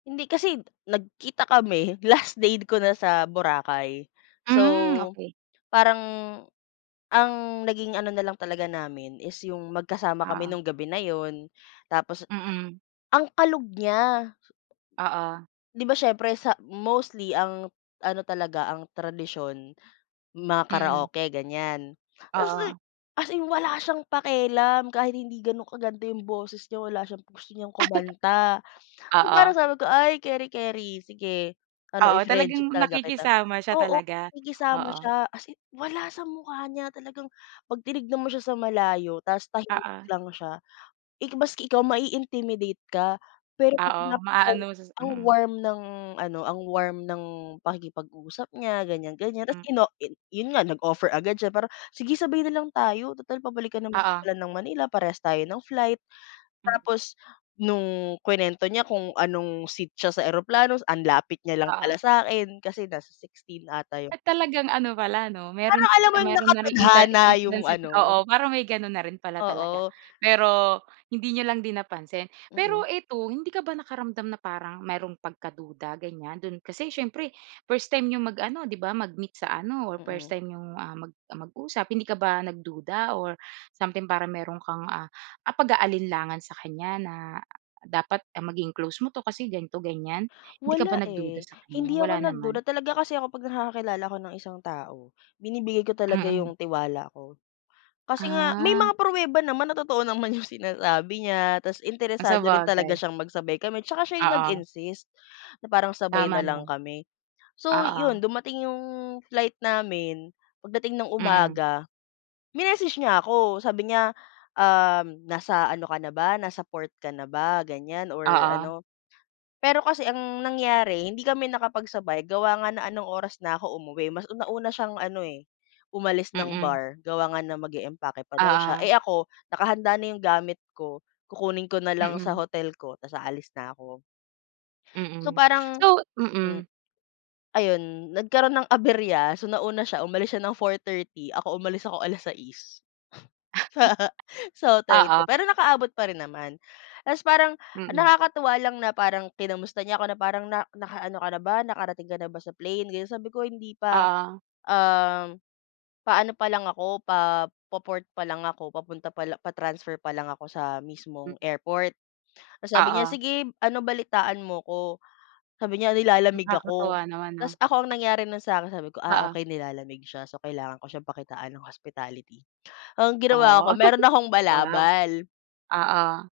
Hindi, kasi nagkita kami, last day ko na sa Boracay. Hmm, So, okey. parang ang naging ano na lang talaga namin is yung magkasama kami Oo. nung gabi na yun. Tapos, Mm. ang kalog niya! Oo. Di ba siyempre sa mostly ang ano talaga, ang tradisyon, mga Mm. karaoke, ganyan. Tapos, di Oo. as in wala siyang pakialam kahit hindi ganun kaganda yung boses niya, wala siyang gusto niyang kumanta. So, parang Oo. sabi ko, "Ay, kering-keri, sige, ano, Oo, i-friendship talagang talaga kita." nakikisama siya Oo, talaga. nakikisama Oo. siya. As in, wala sa mukha niya, talagang, 'pag tinignan mo siya sa malayo tapos tahimik Oo. lang siya, eh, maski ikaw mai-intimidate ka. Pero, Oo. napaka Maano mo s sa ang Mm. warm ng ano ang warm ng pakikipag-usap niya, ganyan-ganyan. Tapos Hmm. ino yun nga nag-offer agad siya, para "Sige, sabay nalang tayo, tutal pabalik ka na Oo. pala ng Manila, parehas tayo ng flight." Mm. Tapos nung kinuwento niya kung anong seat siya sa eroplano, ang lapit niya lang pala Oo. sa'kin, kasi nasa 16 ata yun. At talagang ano pala 'no, meron Parang alam tsi mo yung meron na ring inta nakatadhana yung intansi ano oo, parang may ganun na rin pala talaga. Oo. Pero, hindi n'yo lang din napansin. Mm. Pero eto, hindi ka ba nakaramdam na parang mayro'ng pagkaduda, ganyan? Do'n kasi siyempre, first time n'yong mag-ano 'di ba, mag-meet sa ano, or first Mm. time n'yong, ah, mag mag-usap. Hindi ka ba nagduda, or something, parang meron kang, ah, pag-aalinlangan sa kanya na, dapat maging close mo 'to kasi ganito, ganyan? Hindi ka ba Wala nagduda eh. sa kanya? Hindi Wala ako nagduda. naman? Talaga kasi ako 'pag nakakakilala ako ng isang tao, binibigay ko talaga Mm. yung tiwala ko. Kasi nga, may Ah. mga pruweba naman na totoo naman yung sinasabi niya. Tapos, Ah, interesado rin talaga sabagay. siyang magsabay kami. Tsaka siya yung Oo. nag-insist, na parang sabay Tama na lang naman. kami. So, Oo. yun, dumating yung flight namin, pagdating ng Mm. umaga, minessage niya ako. Sabi niya, um, "Nasa ano ka na ba, nasa port ka na ba?" Ganyan or Oo. ano "Pero kasi ang nangyari, hindi kami nakapagsabay, gawa nga na anong oras na ako umuwi. Mas una nauna siyang ano eh, umalis ng Mm. bar. Gawa nga na mag-eempake pa daw siya. Eh Oo. ako, nakahanda na yung gamit ko, kukunin ko nalang sa Mm. hotel ko, tapos aalis na ako. So, Mm. parang, So hmm Mm. Ayon, nagkaroon ng aberya. So nauna siya, umalis siya ng 4:30, ako umalis ako alas-sais sa sa hotel ko. Oo. Pero nakaabot pa rin naman. Tapos parang Mm. nakakatuwa lang na parang kinamusta niya ako, na parang, "Na naka-ano ka na ba? Nakarating ka na ba sa plane? Ganyan "Sabi ko, "Hindi pa, Oo. um, pa-ano pa lang ako, pa, po port pa lang ako, papunta palang pa-transfer pa lang ako sa Hmm. mismong airport." Tapos sabi niya, Oo. "Sige, ano, balitaan mo ako." Sabi niya, "Nilalamig ako." Nakakatuwa naman, 'no? Taposs ako, ang nangyari na sa akin, sabi ko, "Ah, Oo. okey, nilalamig siya. So, kailangan ko siyang pakitaan ng hospitality." Ang ginawa Oh, ko, meron akong wow. balabal Oo.